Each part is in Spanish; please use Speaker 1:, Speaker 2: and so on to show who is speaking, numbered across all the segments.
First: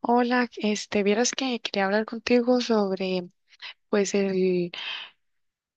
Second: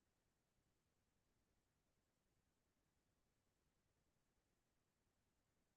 Speaker 1: Hola, vieras que quería hablar contigo sobre, pues, el,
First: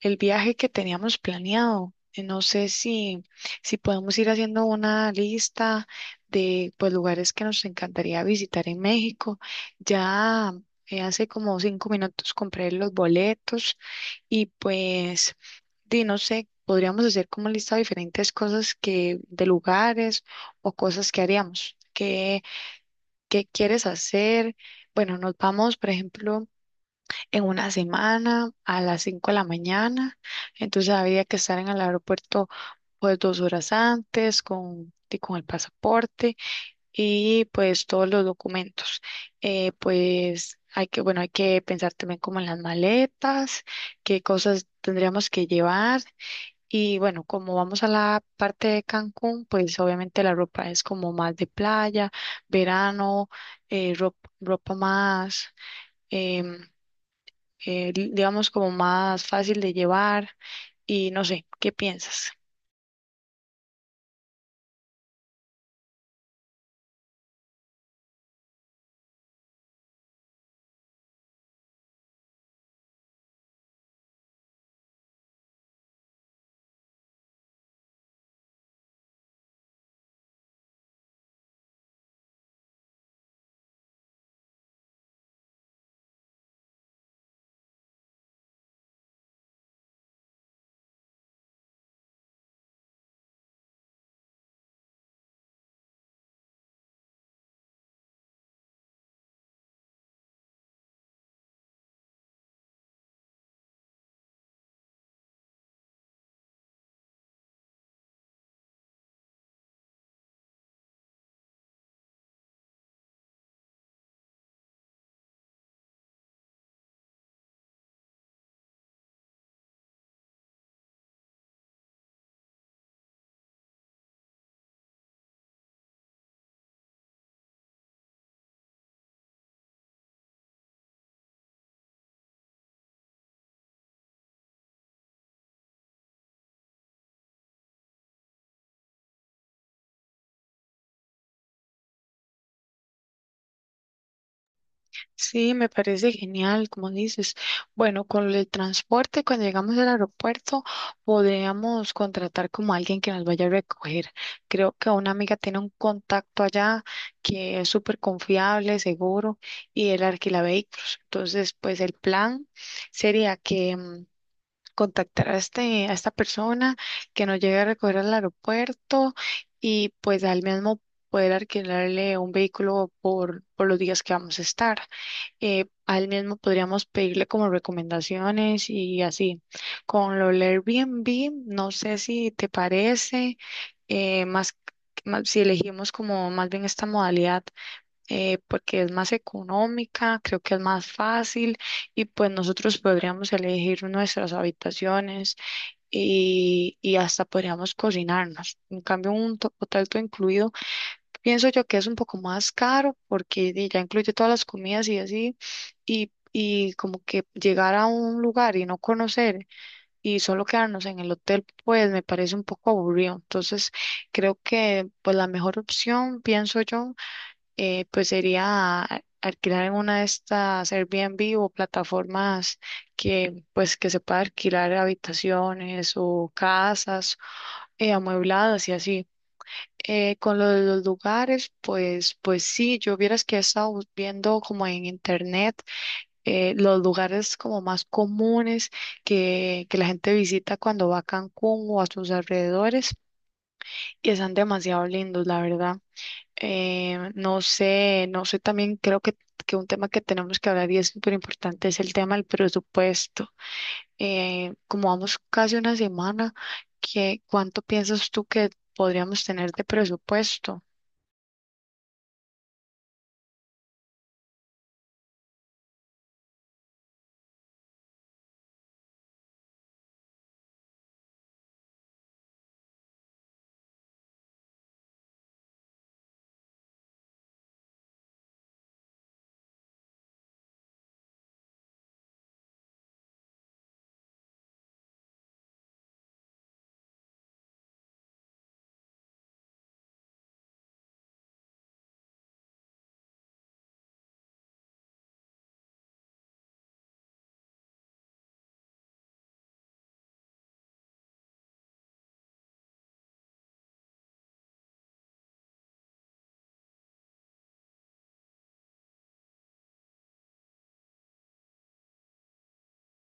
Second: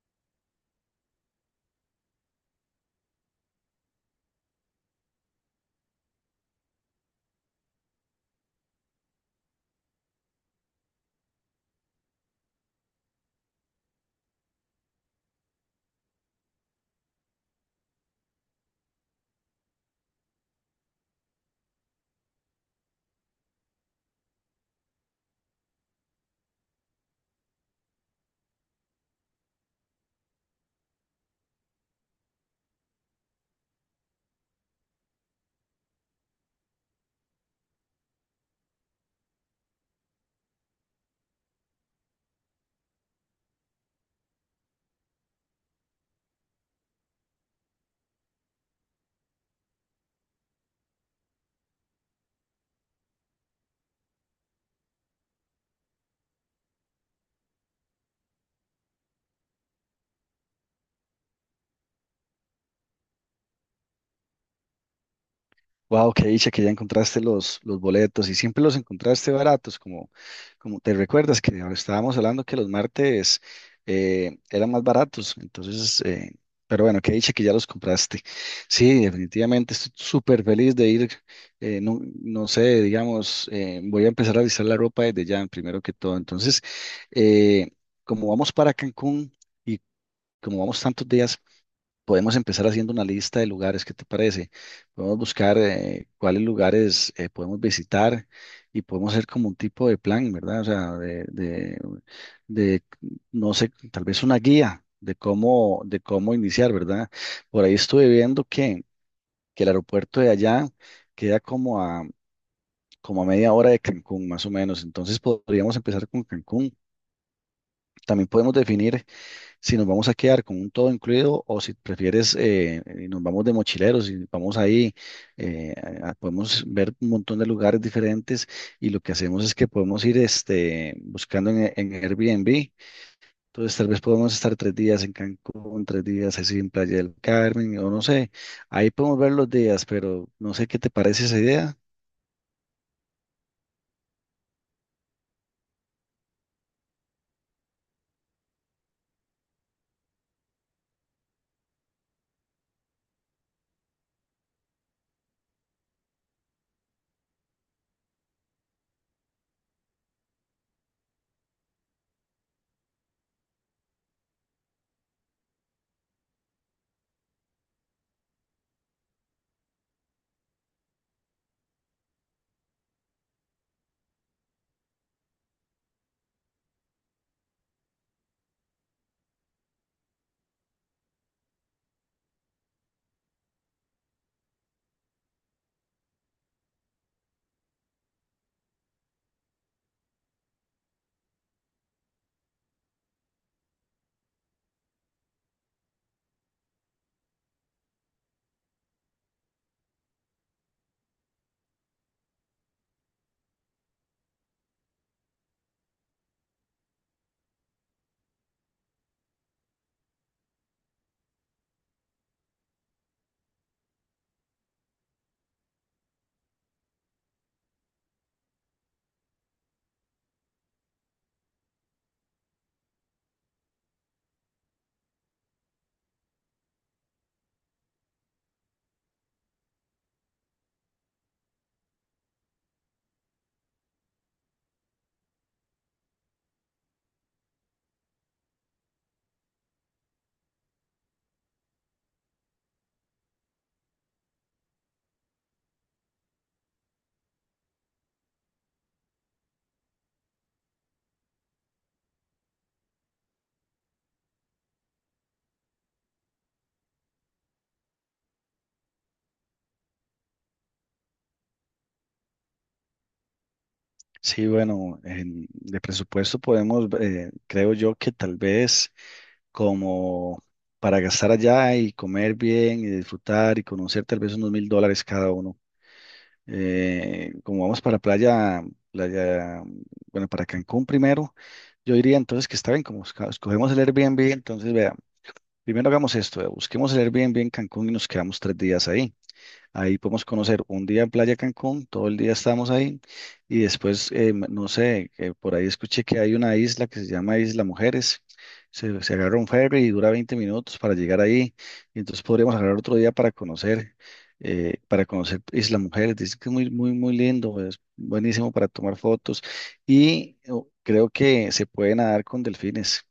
Speaker 1: el viaje que teníamos planeado. No sé si podemos ir haciendo una lista de, pues, lugares que nos encantaría visitar en México. Ya, hace como 5 minutos compré los boletos y, pues, di, no sé, podríamos hacer como lista de diferentes cosas de lugares o cosas que haríamos. ¿Qué quieres hacer? Bueno, nos vamos, por ejemplo, en una semana a las 5 de la mañana. Entonces habría que estar en el aeropuerto pues 2 horas antes y con el pasaporte y pues todos los documentos. Pues bueno, hay que pensar también como en las maletas, qué cosas tendríamos que llevar. Y bueno, como vamos a la parte de Cancún, pues obviamente la ropa es como más de playa, verano, eh, rop- ropa, más, em, digamos, como más fácil de llevar. Y no sé, ¿qué piensas?
Speaker 2: Wow, qué dicha que ya encontraste los boletos y siempre los encontraste baratos, como, como te recuerdas que ahora estábamos hablando que los martes eran más baratos, entonces, pero bueno, qué dicha que ya los compraste. Sí, definitivamente estoy súper feliz de ir, no, no sé, digamos, voy a empezar a avisar la ropa desde ya, primero que todo. Entonces, eh, como vamos para Cancún y como vamos tantos días. Podemos empezar haciendo una lista de lugares, ¿qué te parece? Podemos buscar cuáles lugares podemos visitar y podemos hacer como un tipo de plan, ¿verdad? O sea, de, no sé, tal vez una guía de cómo iniciar, ¿verdad? Por ahí estuve viendo que el aeropuerto de allá queda como a media hora de Cancún, más o menos. Entonces podríamos empezar con Cancún. También podemos definir si nos vamos a quedar con un todo incluido o si prefieres y nos vamos de mochileros y vamos ahí, eh, podemos ver un montón de lugares diferentes y lo que hacemos es que podemos ir este, buscando en Airbnb. Entonces tal vez podemos estar 3 días en Cancún, 3 días así en Playa del Carmen o no sé, ahí podemos ver los días, pero no sé qué te parece esa idea.
Speaker 1: Sí, me parece genial, como dices. Bueno, con el transporte, cuando llegamos al aeropuerto, podríamos contratar como alguien que nos vaya a recoger. Creo que una amiga tiene un contacto allá que es súper confiable, seguro, y él alquila vehículos. Entonces, pues el plan sería contactar a esta persona que nos llegue a recoger al aeropuerto y pues al mismo poder alquilarle un vehículo por los días que vamos a estar. A él mismo podríamos pedirle como recomendaciones y así. Con lo del Airbnb, no sé si te parece, eh, más, si elegimos como más bien esta modalidad, porque es más económica, creo que es más fácil y pues nosotros podríamos elegir nuestras habitaciones y hasta podríamos cocinarnos. En cambio, un hotel todo incluido. Pienso yo que es un poco más caro porque di, ya incluye todas las comidas y así, y como que llegar a un lugar y no conocer y solo quedarnos en el hotel, pues me parece un poco aburrido. Entonces, creo que pues la mejor opción, pienso yo, pues sería alquilar en una de estas Airbnb o plataformas que pues que se pueda alquilar habitaciones o casas amuebladas y así. Con lo de los lugares, pues sí, yo vieras que he estado viendo como en internet los lugares como más comunes que la gente visita cuando va a Cancún o a sus alrededores y están demasiado lindos, la verdad. No sé, también creo que un tema que tenemos que hablar y es súper importante es el tema del presupuesto. Como vamos casi una semana, ¿cuánto piensas tú que podríamos tener de presupuesto?
Speaker 2: Sí, bueno, en- de presupuesto podemos, creo yo que tal vez, como para gastar allá y comer bien y disfrutar y conocer tal vez unos 1.000 dólares cada uno. Como vamos para playa, playa, bueno, para Cancún primero, yo diría entonces que está bien, como escogemos el Airbnb, entonces vea, primero hagamos esto, vea, busquemos el Airbnb en Cancún y nos quedamos 3 días ahí. Ahí podemos conocer un día en Playa Cancún, todo el día estamos ahí y después, no sé, que por ahí escuché que hay una isla que se llama Isla Mujeres. Se agarra un ferry y dura 20 minutos para llegar ahí. Y entonces podríamos agarrar otro día para conocer Isla Mujeres. Dice que es muy, muy, muy lindo, es buenísimo para tomar fotos y oh, creo que se puede nadar con delfines.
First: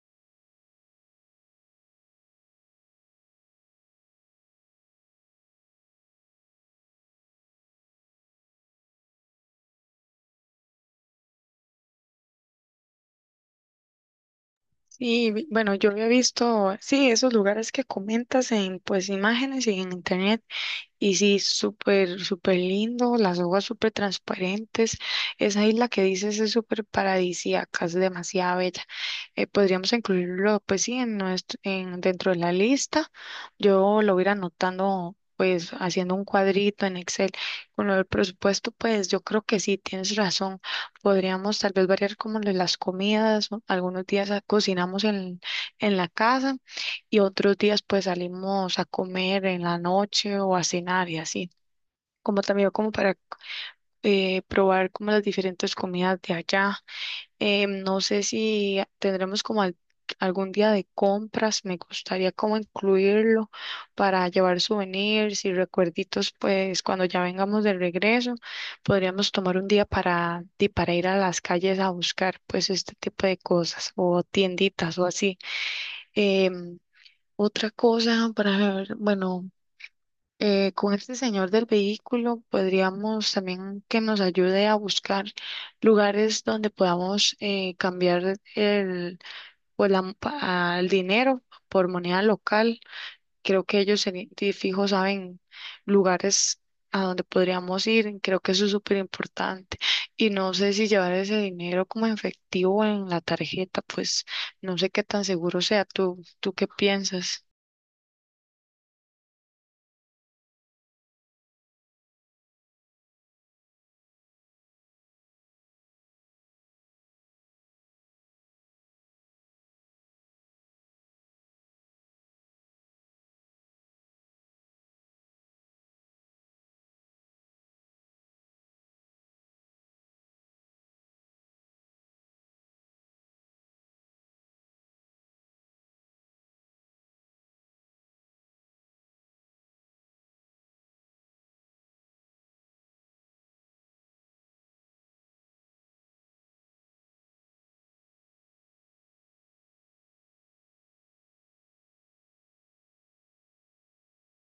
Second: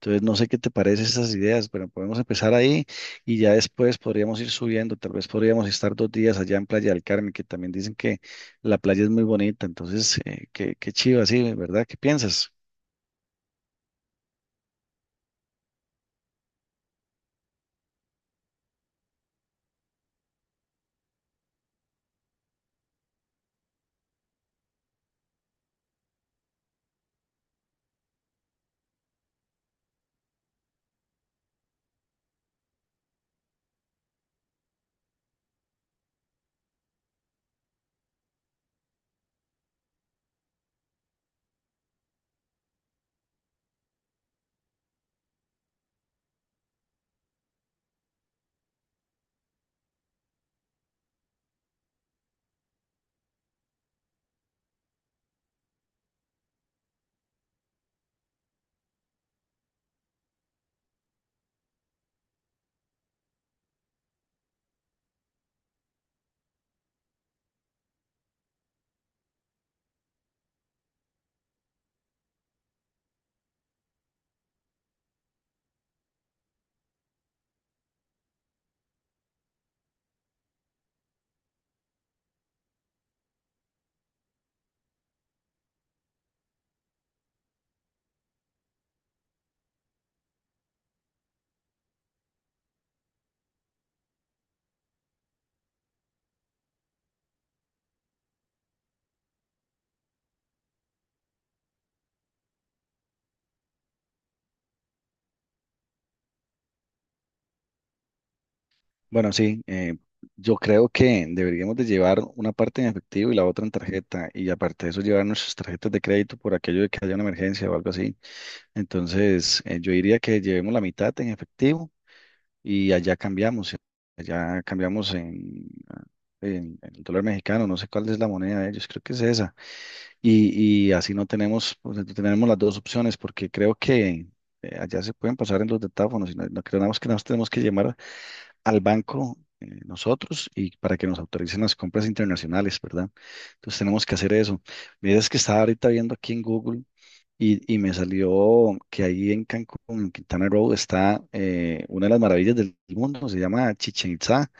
Speaker 2: Entonces, no sé qué te parecen esas ideas, pero podemos empezar ahí y ya después podríamos ir subiendo. Tal vez podríamos estar 2 días allá en Playa del Carmen, que también dicen que la playa es muy bonita. Entonces, qué, qué chiva, sí, ¿verdad? ¿Qué piensas?
Speaker 1: Sí, bueno, yo había visto, sí, esos lugares que comentas en pues imágenes y en internet. Y sí, súper, súper lindo, las hojas súper transparentes. Esa isla que dices es súper paradisíaca, es demasiado bella. Podríamos incluirlo, pues sí, dentro de la lista. Yo lo voy a ir anotando, pues haciendo un cuadrito en Excel. Con lo del presupuesto, pues yo creo que sí, tienes razón. Podríamos tal vez variar como lo de las comidas, o algunos días cocinamos en la casa y otros días pues salimos a comer en la noche o a cenar y así, como también como para probar como las diferentes comidas de allá. No sé si tendremos como algún día de compras, me gustaría como incluirlo para llevar souvenirs y recuerditos, pues cuando ya vengamos de regreso, podríamos tomar un día para ir a las calles a buscar pues este tipo de cosas o tienditas o así. Em, otra cosa para ver, bueno, con este señor del vehículo podríamos también que nos ayude a buscar lugares donde podamos cambiar el, o la- pa- el dinero por moneda local. Creo que ellos de fijo saben lugares a donde podríamos ir. Creo que eso es súper importante. Y no sé si llevar ese dinero como en efectivo o en la tarjeta, pues no sé qué tan seguro sea. ¿Tú qué piensas?
Speaker 2: Bueno, sí, yo creo que deberíamos de llevar una parte en efectivo y la otra en tarjeta. Y aparte de eso, llevar nuestras tarjetas de crédito por aquello de que haya una emergencia o algo así. Entonces, yo diría que llevemos la mitad en efectivo y allá cambiamos en el dólar mexicano, no sé cuál es la moneda de ellos, creo que es esa. Y así no tenemos, pues, no tenemos las dos opciones porque creo que allá se pueden pasar en los detáfonos y no, no creemos que nos tenemos que llamar al banco nosotros y para que nos autoricen las compras internacionales, ¿verdad? Entonces tenemos que hacer eso. Mira, es que estaba ahorita viendo aquí en Google y me salió que ahí en Cancún, en Quintana Roo, está una de las maravillas del mundo, se llama Chichen Itzá.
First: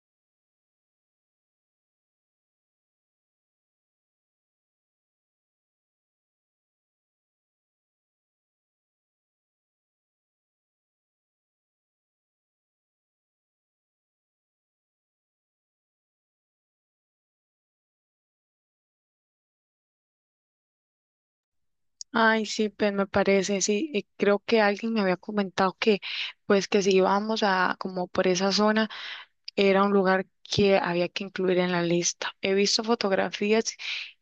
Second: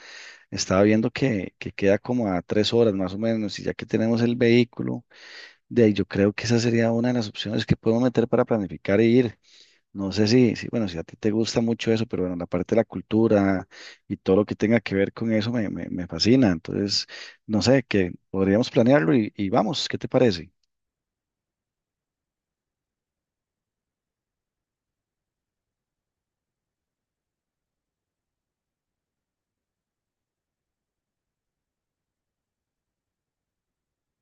Speaker 2: Estaba viendo que queda como a 3 horas más o menos, y ya que tenemos el vehículo, de ahí yo creo que esa sería una de las opciones que podemos meter para planificar e ir. No sé si, bueno, si a ti te gusta mucho eso, pero bueno, la parte de la cultura y todo lo que tenga que ver con eso me fascina. Entonces, no sé, que podríamos planearlo y vamos, ¿qué te parece?
Speaker 1: Ay, sí, pues me parece, sí, y creo que alguien me había comentado pues que si íbamos como por esa zona, era un lugar que había que incluir en la lista. He visto fotografías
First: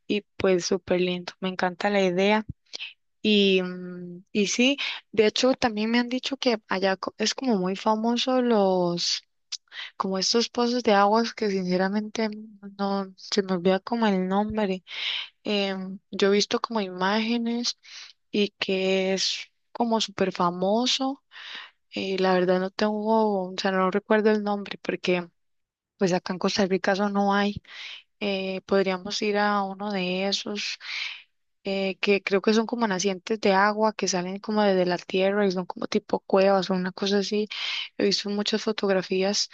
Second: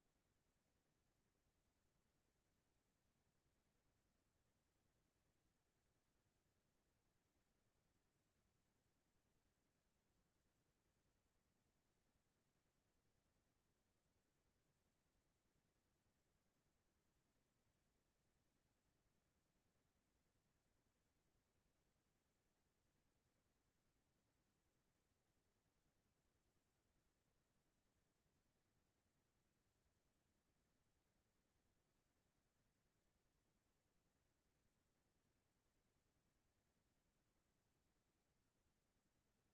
Speaker 1: y pues súper lindo, me encanta la idea. Y sí, de hecho también me han dicho que allá es como muy famoso los, como estos pozos de aguas que sinceramente no, se me olvida como el nombre. Yo he visto como imágenes y que es como súper famoso. La verdad no tengo, o sea, no recuerdo el nombre porque pues acá en Costa Rica eso no hay. Podríamos ir a uno de esos, que creo que son como nacientes de agua que salen como desde la tierra y son como tipo cuevas o una cosa así. He visto muchas fotografías.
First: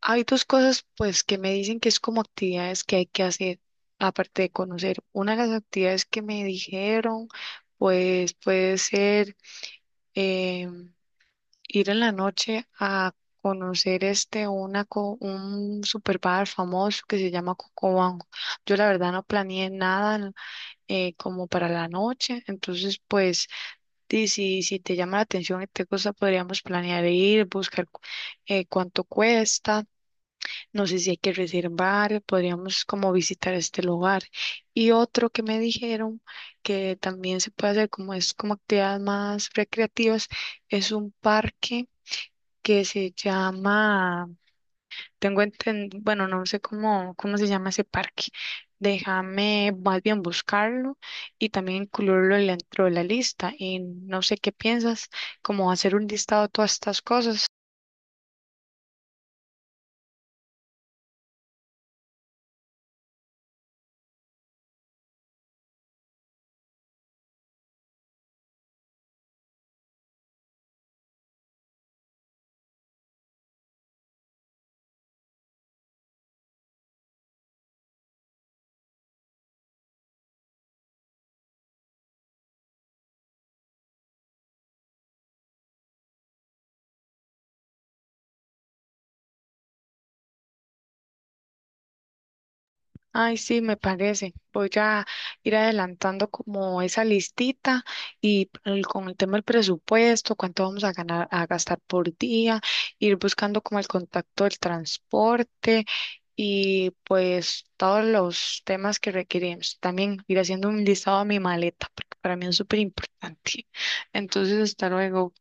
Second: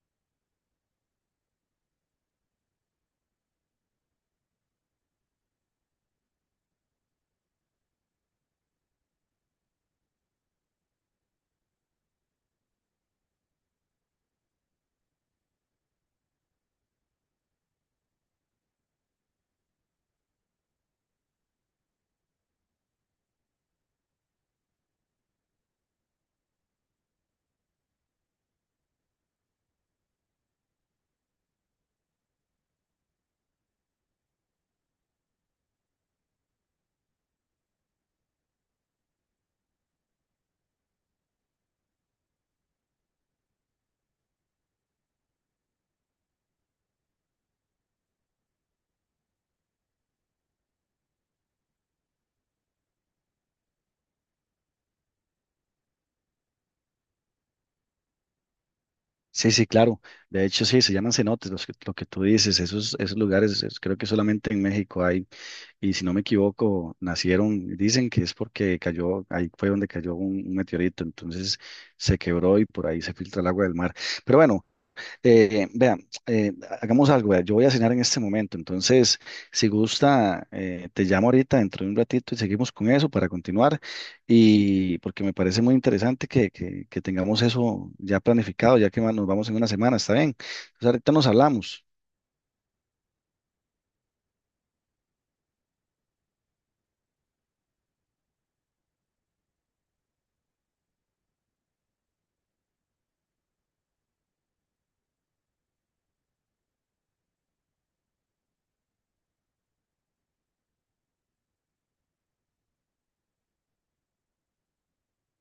Speaker 1: Hay dos cosas, pues, que me dicen que es como actividades que hay que hacer, aparte de conocer. Una de las actividades que me dijeron, pues, puede ser, eh, ir en la noche a conocer un super bar famoso que se llama Cocobanco. Yo la verdad no planeé nada, como para la noche. Entonces, pues, si te llama la atención y te gusta, podríamos planear ir, buscar cuánto cuesta. No sé si hay que reservar, podríamos como visitar este lugar. Y otro que me dijeron que también se puede hacer, como es como actividades más recreativas, es un parque que se llama, tengo entendido, bueno, no sé cómo se llama ese parque. Déjame más bien buscarlo y también incluirlo dentro de la lista. Y no sé qué piensas, como hacer un listado de todas estas cosas.
Speaker 2: Sí, sí, claro. De hecho, sí, se llaman cenotes, lo que tú dices, esos lugares, creo que solamente en México hay, y si no me equivoco, nacieron, dicen que es porque ahí fue donde cayó un meteorito, entonces se quebró y por ahí se filtra el agua del mar. Pero bueno, vean, eh, hagamos algo, vea, yo voy a cenar en este momento, entonces, si gusta, te llamo ahorita dentro de un ratito y seguimos con eso para continuar. Y porque me parece muy interesante que tengamos eso ya planificado, ya que nos vamos en una semana, ¿está bien? Entonces, ahorita nos hablamos.
Speaker 1: Ay, sí, me parece. Voy a ir adelantando como esa listita y con el tema del presupuesto, cuánto vamos a gastar por día, ir buscando como el contacto del transporte y pues todos los temas que requerimos. También ir haciendo un listado a mi maleta, porque para mí es súper importante. Entonces, hasta luego.